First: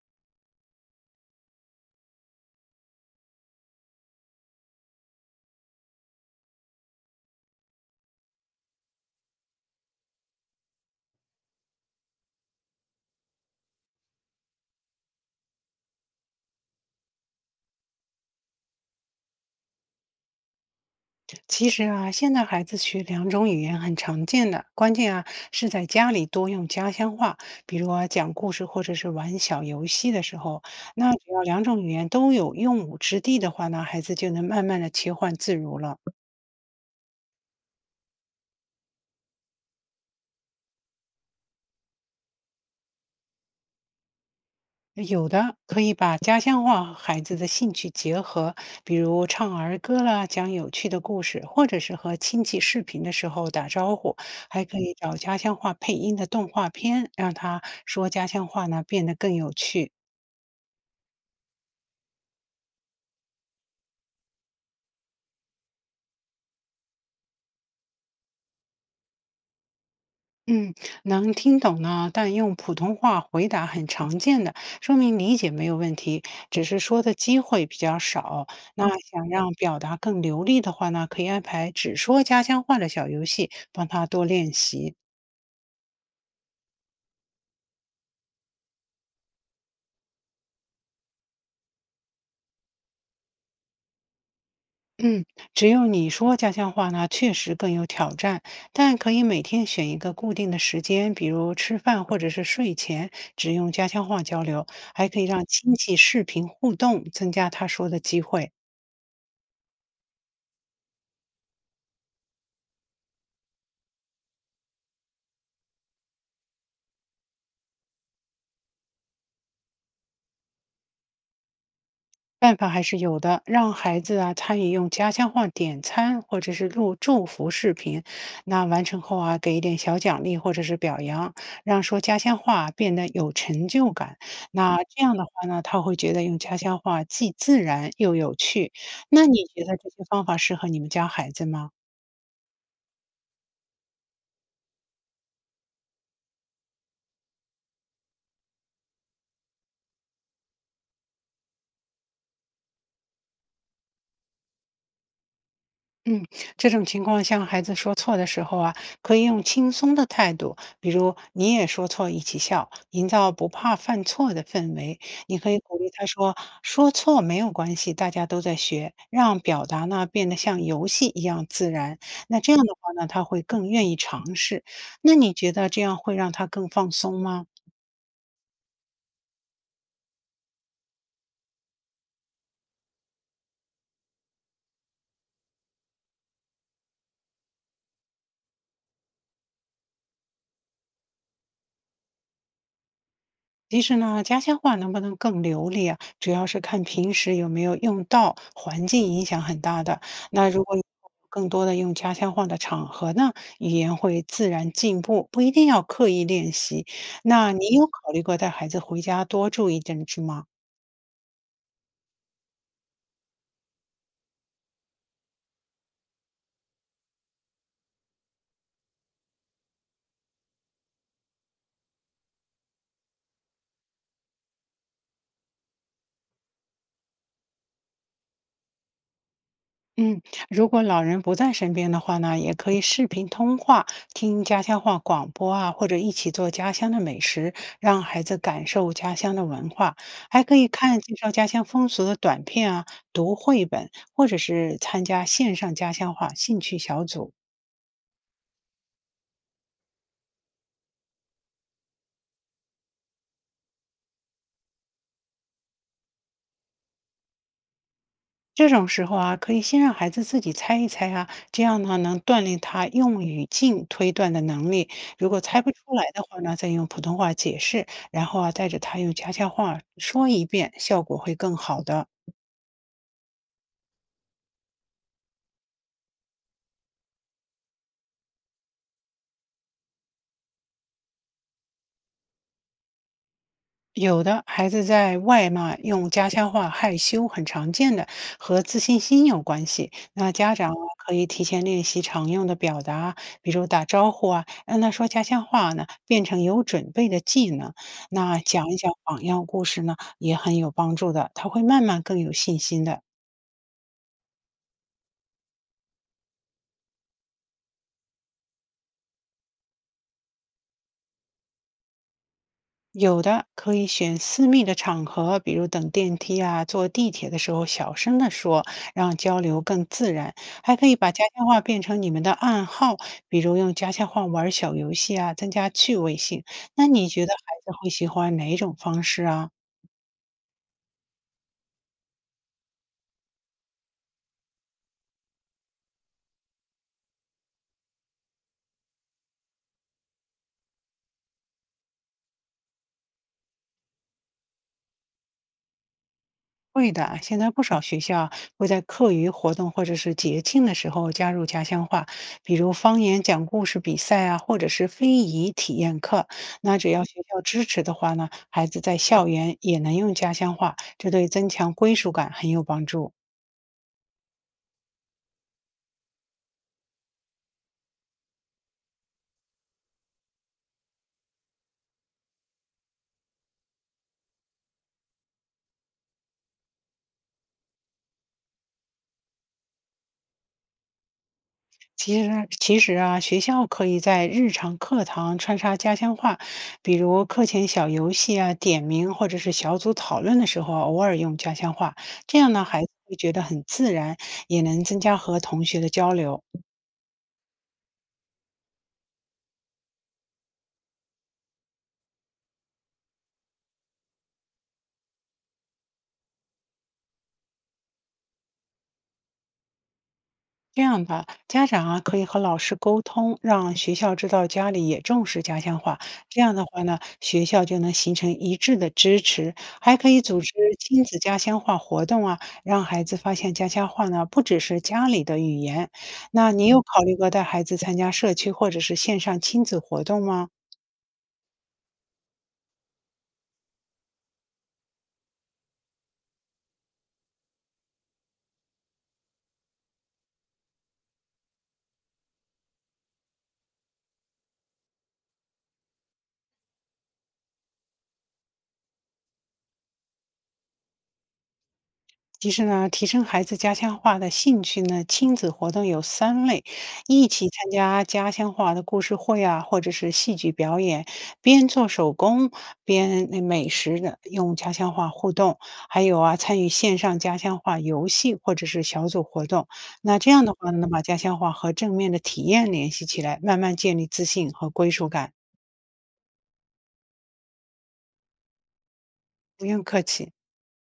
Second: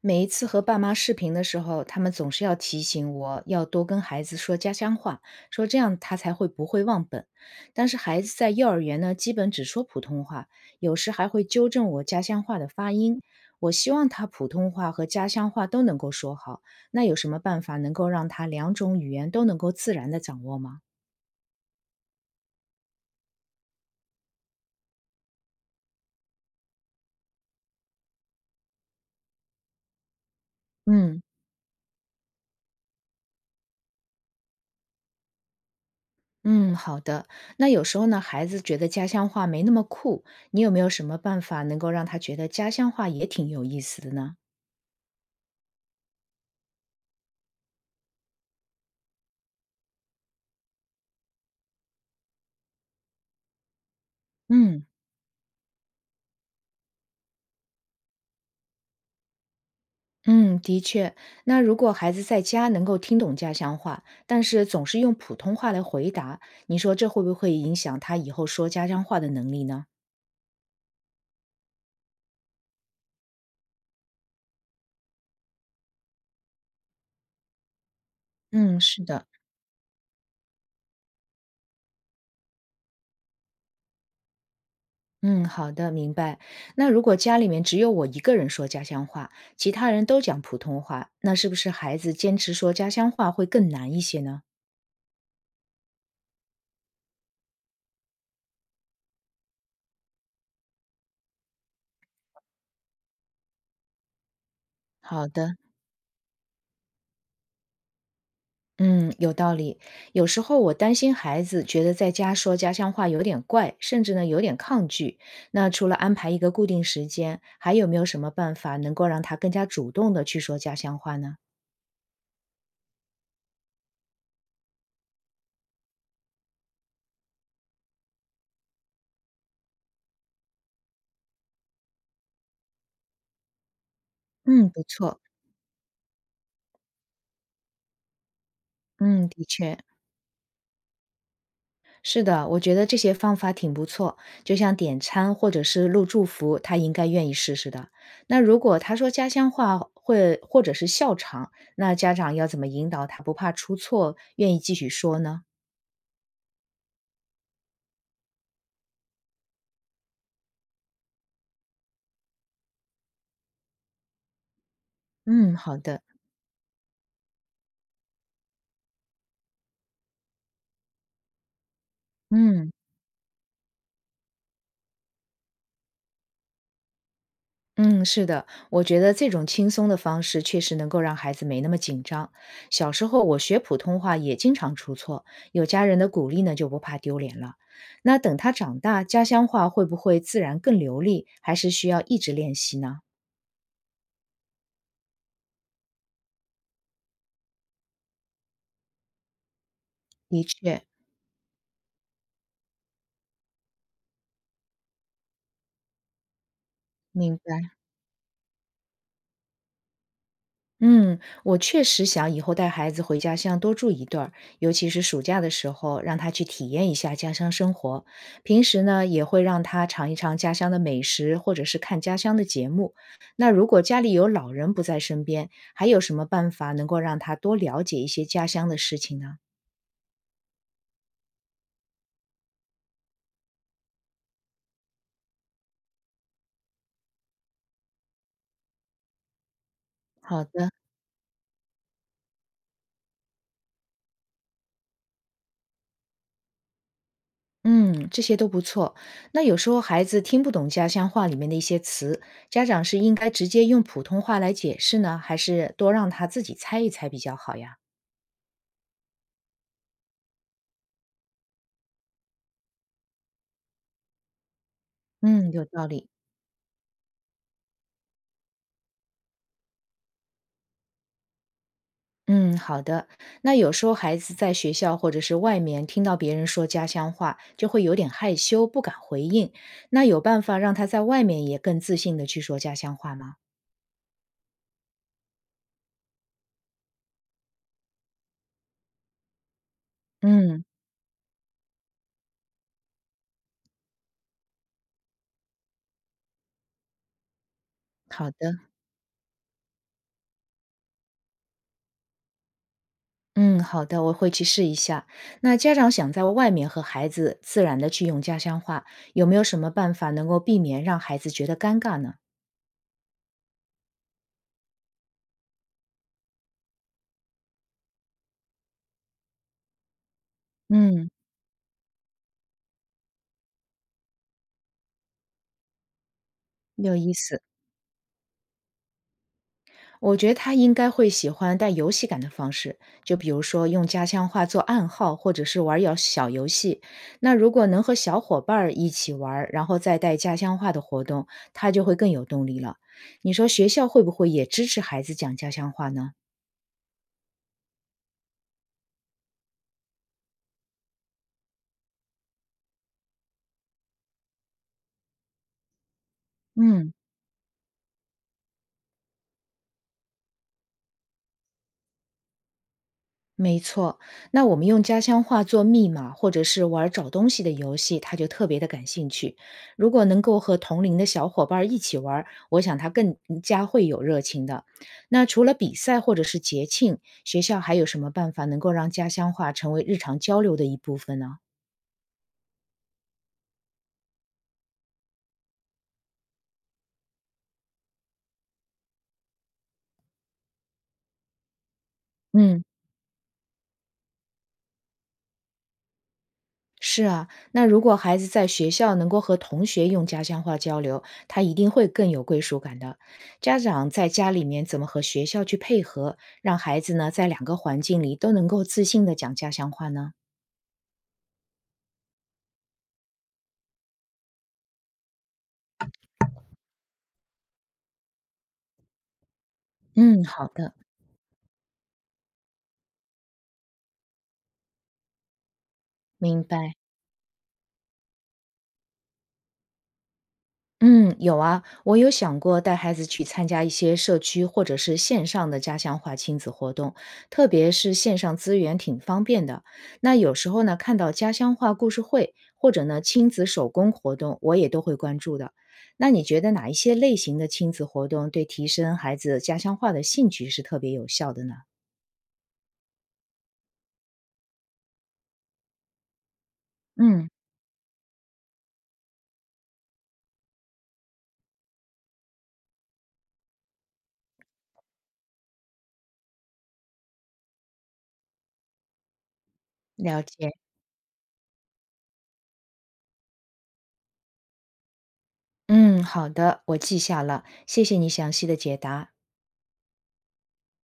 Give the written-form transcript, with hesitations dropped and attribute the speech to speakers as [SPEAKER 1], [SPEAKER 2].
[SPEAKER 1] 每一次和爸妈视频的时候，他们总是要提醒我要多跟孩子说家乡话，说这样他才会不会忘本。但是孩子在幼儿园呢，基本只说普通话，有时还会纠正我家乡话的发音。我希望他普通话和家乡话都能够说好，那有什么办法能够让他两种语言都能够自然的掌握吗？
[SPEAKER 2] 其实啊，现在孩子学两种语言很常见的，关键啊是在家里多用家乡话，比如啊讲故事或者是玩小游戏的时候，那
[SPEAKER 1] 嗯
[SPEAKER 2] 只要两种语言都有用武之地的话呢，孩子就能慢慢的切换自如了。
[SPEAKER 1] 嗯，好的。那有时候呢，孩子觉得家乡话没那么酷，你有没有什么办法能够让他觉得家乡话也挺有意思的呢？
[SPEAKER 2] 有的可以把家乡话和孩子的兴趣结合，比如唱儿歌啦，讲有趣的故事，或者是和亲戚视频的时候打招呼，还可
[SPEAKER 1] 嗯
[SPEAKER 2] 以找家乡话配音的动画片，让他说家乡话呢变得更有趣。
[SPEAKER 1] 嗯，的确。那如果孩子在家能够听懂家乡话，但是总是用普通话来回答，你说这会不会影响他以后说家乡话的能力呢？
[SPEAKER 2] 嗯，能听懂呢，但用普通话回答很常见的，说明理解没有问题，只是说的机会比较少。
[SPEAKER 1] 嗯，
[SPEAKER 2] 那
[SPEAKER 1] 是的。
[SPEAKER 2] 想让表达更流利的话呢，可以安排只说家乡话的小游戏，帮他多练习。
[SPEAKER 1] 嗯，好的，明白。那如果家里面只有我一个人说家乡话，其他人都讲普通话，那是不是孩子坚持说家乡话会更难一些呢？
[SPEAKER 2] 嗯，只有你说家乡话呢，确实更有挑战，但可以每天选一个固定的时间，比如吃饭或者是睡前，只用家乡话交流，还可以
[SPEAKER 1] 好
[SPEAKER 2] 让
[SPEAKER 1] 的。
[SPEAKER 2] 亲戚视频互动，增加他说的机会。
[SPEAKER 1] 嗯，有道理。有时候我担心孩子觉得在家说家乡话有点怪，甚至呢有点抗拒。那除了安排一个固定时间，还有没有什么办法能够让他更加主动的去说家乡话呢？
[SPEAKER 2] 办法还是有的，让孩子啊参与用家乡话点餐或者是录祝福视频，那完成后啊给一点小奖励或者是表扬，让说家乡话变得有成就感。
[SPEAKER 1] 嗯，
[SPEAKER 2] 那
[SPEAKER 1] 不
[SPEAKER 2] 这样
[SPEAKER 1] 错。
[SPEAKER 2] 的话呢，他会觉得用家乡话既自然又有趣。那
[SPEAKER 1] 嗯，
[SPEAKER 2] 你
[SPEAKER 1] 的
[SPEAKER 2] 觉得
[SPEAKER 1] 确
[SPEAKER 2] 这些方法适合你们家孩子吗？
[SPEAKER 1] 是的，我觉得这些方法挺不错。就像点餐或者是录祝福，他应该愿意试试的。那如果他说家乡话会或者是笑场，那家长要怎么引导他不怕出错，愿意继续说呢？
[SPEAKER 2] 嗯，这种情况像孩子说错的时候啊，可以用轻松的态度，比如你也说错，一起笑，营造不怕犯错的氛围。你可
[SPEAKER 1] 嗯，
[SPEAKER 2] 以鼓
[SPEAKER 1] 好
[SPEAKER 2] 励
[SPEAKER 1] 的。
[SPEAKER 2] 他说：“说错没有关系，大家都在学。”让表达呢变得像游戏一样自然。那这样
[SPEAKER 1] 嗯。
[SPEAKER 2] 的话呢，他会更愿意尝试。那你觉得这样会让他更放松吗？
[SPEAKER 1] 嗯，是的，我觉得这种轻松的方式确实能够让孩子没那么紧张。小时候我学普通话也经常出错，有家人的鼓励呢，就不怕丢脸了。那等他长大，家乡话会不会自然更流利，还是需要一直练习呢？
[SPEAKER 2] 其实呢，家乡话能不能更流利啊，主要是看平时有没有用到，环境影响很大的。
[SPEAKER 1] 的
[SPEAKER 2] 那如果以
[SPEAKER 1] 确，
[SPEAKER 2] 后更多的用家乡话的场合呢，语言会自然进步，不一定要刻意练习。
[SPEAKER 1] 明
[SPEAKER 2] 那
[SPEAKER 1] 白。
[SPEAKER 2] 你有考虑过带孩子回家多注意点是吗？
[SPEAKER 1] 嗯，我确实想以后带孩子回家乡多住一段儿，尤其是暑假的时候，让他去体验一下家乡生活。平时呢，也会让他尝一尝家乡的美食，或者是看家乡的节目。那如果家里有老人不在身边，还有什么办法能够让他多了解一些家乡的事情呢？
[SPEAKER 2] 嗯，如果老人不在身边的话呢，也可以视频通话，听家乡话广播啊，或者一起做家乡的美食，让孩子感受家乡的文化。还
[SPEAKER 1] 好
[SPEAKER 2] 可以
[SPEAKER 1] 的，
[SPEAKER 2] 看介绍家乡风俗的短片啊，读绘本，或者是参加线上家乡话兴趣小组。
[SPEAKER 1] 嗯，这些都不错。那有时候孩子听不懂家乡话里面的一些词，家长是应该直接用普通话来解释呢，还是多让他自己猜一猜比较好呀？
[SPEAKER 2] 这种时候啊，可以先让孩子自己猜一猜啊，这样呢能锻炼他用语境推断的能力。如果
[SPEAKER 1] 嗯，
[SPEAKER 2] 猜
[SPEAKER 1] 有
[SPEAKER 2] 不
[SPEAKER 1] 道
[SPEAKER 2] 出
[SPEAKER 1] 理。
[SPEAKER 2] 来的话呢，再用普通话解释，然后啊带着他用家乡话说一遍，效果会更好的。
[SPEAKER 1] 嗯，好的。那有时候孩子在学校或者是外面听到别人说家乡话，就会有点害羞，不敢回应。那有办法让他在外面也更自信的去说家乡话吗？
[SPEAKER 2] 有的孩子在外嘛用家乡话害羞很常见的，和自信心有关系。那家
[SPEAKER 1] 嗯，
[SPEAKER 2] 长啊可以提前练习常用的表达，比如打招呼啊，让他说家乡话呢，变成有准备的技能。
[SPEAKER 1] 好
[SPEAKER 2] 那
[SPEAKER 1] 的。
[SPEAKER 2] 讲一讲榜样故事呢，也很有帮助的，他会慢慢更有信心的。
[SPEAKER 1] 嗯，好的，我会去试一下。那家长想在外面和孩子自然的去用家乡话，有没有什么办法能够避免让孩子觉得尴尬呢？
[SPEAKER 2] 有的可以选私密的场合，比如等电梯啊、坐地铁的时候，小声的说，让交流更自然。还可以
[SPEAKER 1] 嗯，
[SPEAKER 2] 把家乡话变成你们的暗号，比如用家乡话玩儿小游戏啊，增加趣味性。那
[SPEAKER 1] 有
[SPEAKER 2] 你
[SPEAKER 1] 意
[SPEAKER 2] 觉得
[SPEAKER 1] 思。
[SPEAKER 2] 孩子会喜欢哪种方式啊？
[SPEAKER 1] 我觉得他应该会喜欢带游戏感的方式，就比如说用家乡话做暗号，或者是玩儿游小游戏。那如果能和小伙伴儿一起玩儿，然后再带家乡话的活动，他就会更有动力了。你说学校会不会也支持孩子讲家乡话呢？
[SPEAKER 2] 会的，现在不少学校会在课余活动或者是节庆的时候加入家乡话，比如方言讲故事比赛啊，或者是非遗体验课。那只
[SPEAKER 1] 嗯。
[SPEAKER 2] 要学校支持的话呢，孩子在校园也能用家乡话，这对增强归属感很有帮助。
[SPEAKER 1] 没错，那我们用家乡话做密码，或者是玩找东西的游戏，他就特别的感兴趣。如果能够和同龄的小伙伴儿一起玩儿我想他更加会有热情的。那除了比赛或者是节庆，学校还有什么办法能够让家乡话成为日常交流的一部分呢？
[SPEAKER 2] 其实啊，学校可以在日常课堂穿插家乡话，比如课前小游戏啊、点名或者是小组讨论的时候啊，偶尔用家乡话，这样
[SPEAKER 1] 嗯。
[SPEAKER 2] 呢，孩子会觉得很自然，也能增加和同学的交流。
[SPEAKER 1] 是啊，那如果孩子在学校能够和同学用家乡话交流，他一定会更有归属感的。家长在家里面怎么和学校去配合，让孩子呢在两个环境里都能够自信的讲家乡话呢？
[SPEAKER 2] 这样吧，家长啊可以和老师沟通，让学校知道家里也重视家乡话。这样的话呢，学校就能形成一致的支持，还可以
[SPEAKER 1] 嗯，
[SPEAKER 2] 组
[SPEAKER 1] 好
[SPEAKER 2] 织
[SPEAKER 1] 的，
[SPEAKER 2] 亲子家乡话活动啊，让孩子发现家乡话呢不只是家里的语言。
[SPEAKER 1] 明
[SPEAKER 2] 那你
[SPEAKER 1] 白。
[SPEAKER 2] 有考虑过带孩子参加社区或者是线上亲子活动吗？
[SPEAKER 1] 嗯，有啊，我有想过带孩子去参加一些社区或者是线上的家乡话亲子活动，特别是线上资源挺方便的。那有时候呢，看到家乡话故事会或者呢亲子手工活动，我也都会关注的。那你觉得哪一些类型的亲子活动对提升孩子家乡话的兴趣是特别有效的呢？
[SPEAKER 2] 其实呢，提升孩子家乡话的兴趣呢，亲子活动有三类：一
[SPEAKER 1] 嗯，
[SPEAKER 2] 起参加家乡话的故事会啊，或者是戏剧表演，边做手工边那美食的用家乡话互动；还有啊，参与线上家乡话游戏或者是小组活动。那
[SPEAKER 1] 了
[SPEAKER 2] 这样的
[SPEAKER 1] 解。
[SPEAKER 2] 话呢，能把家乡话和正面的体验联系起来，慢慢建立自信和归属感。
[SPEAKER 1] 嗯，好的，我记下了，谢谢你详细的解答。
[SPEAKER 2] 不用客气。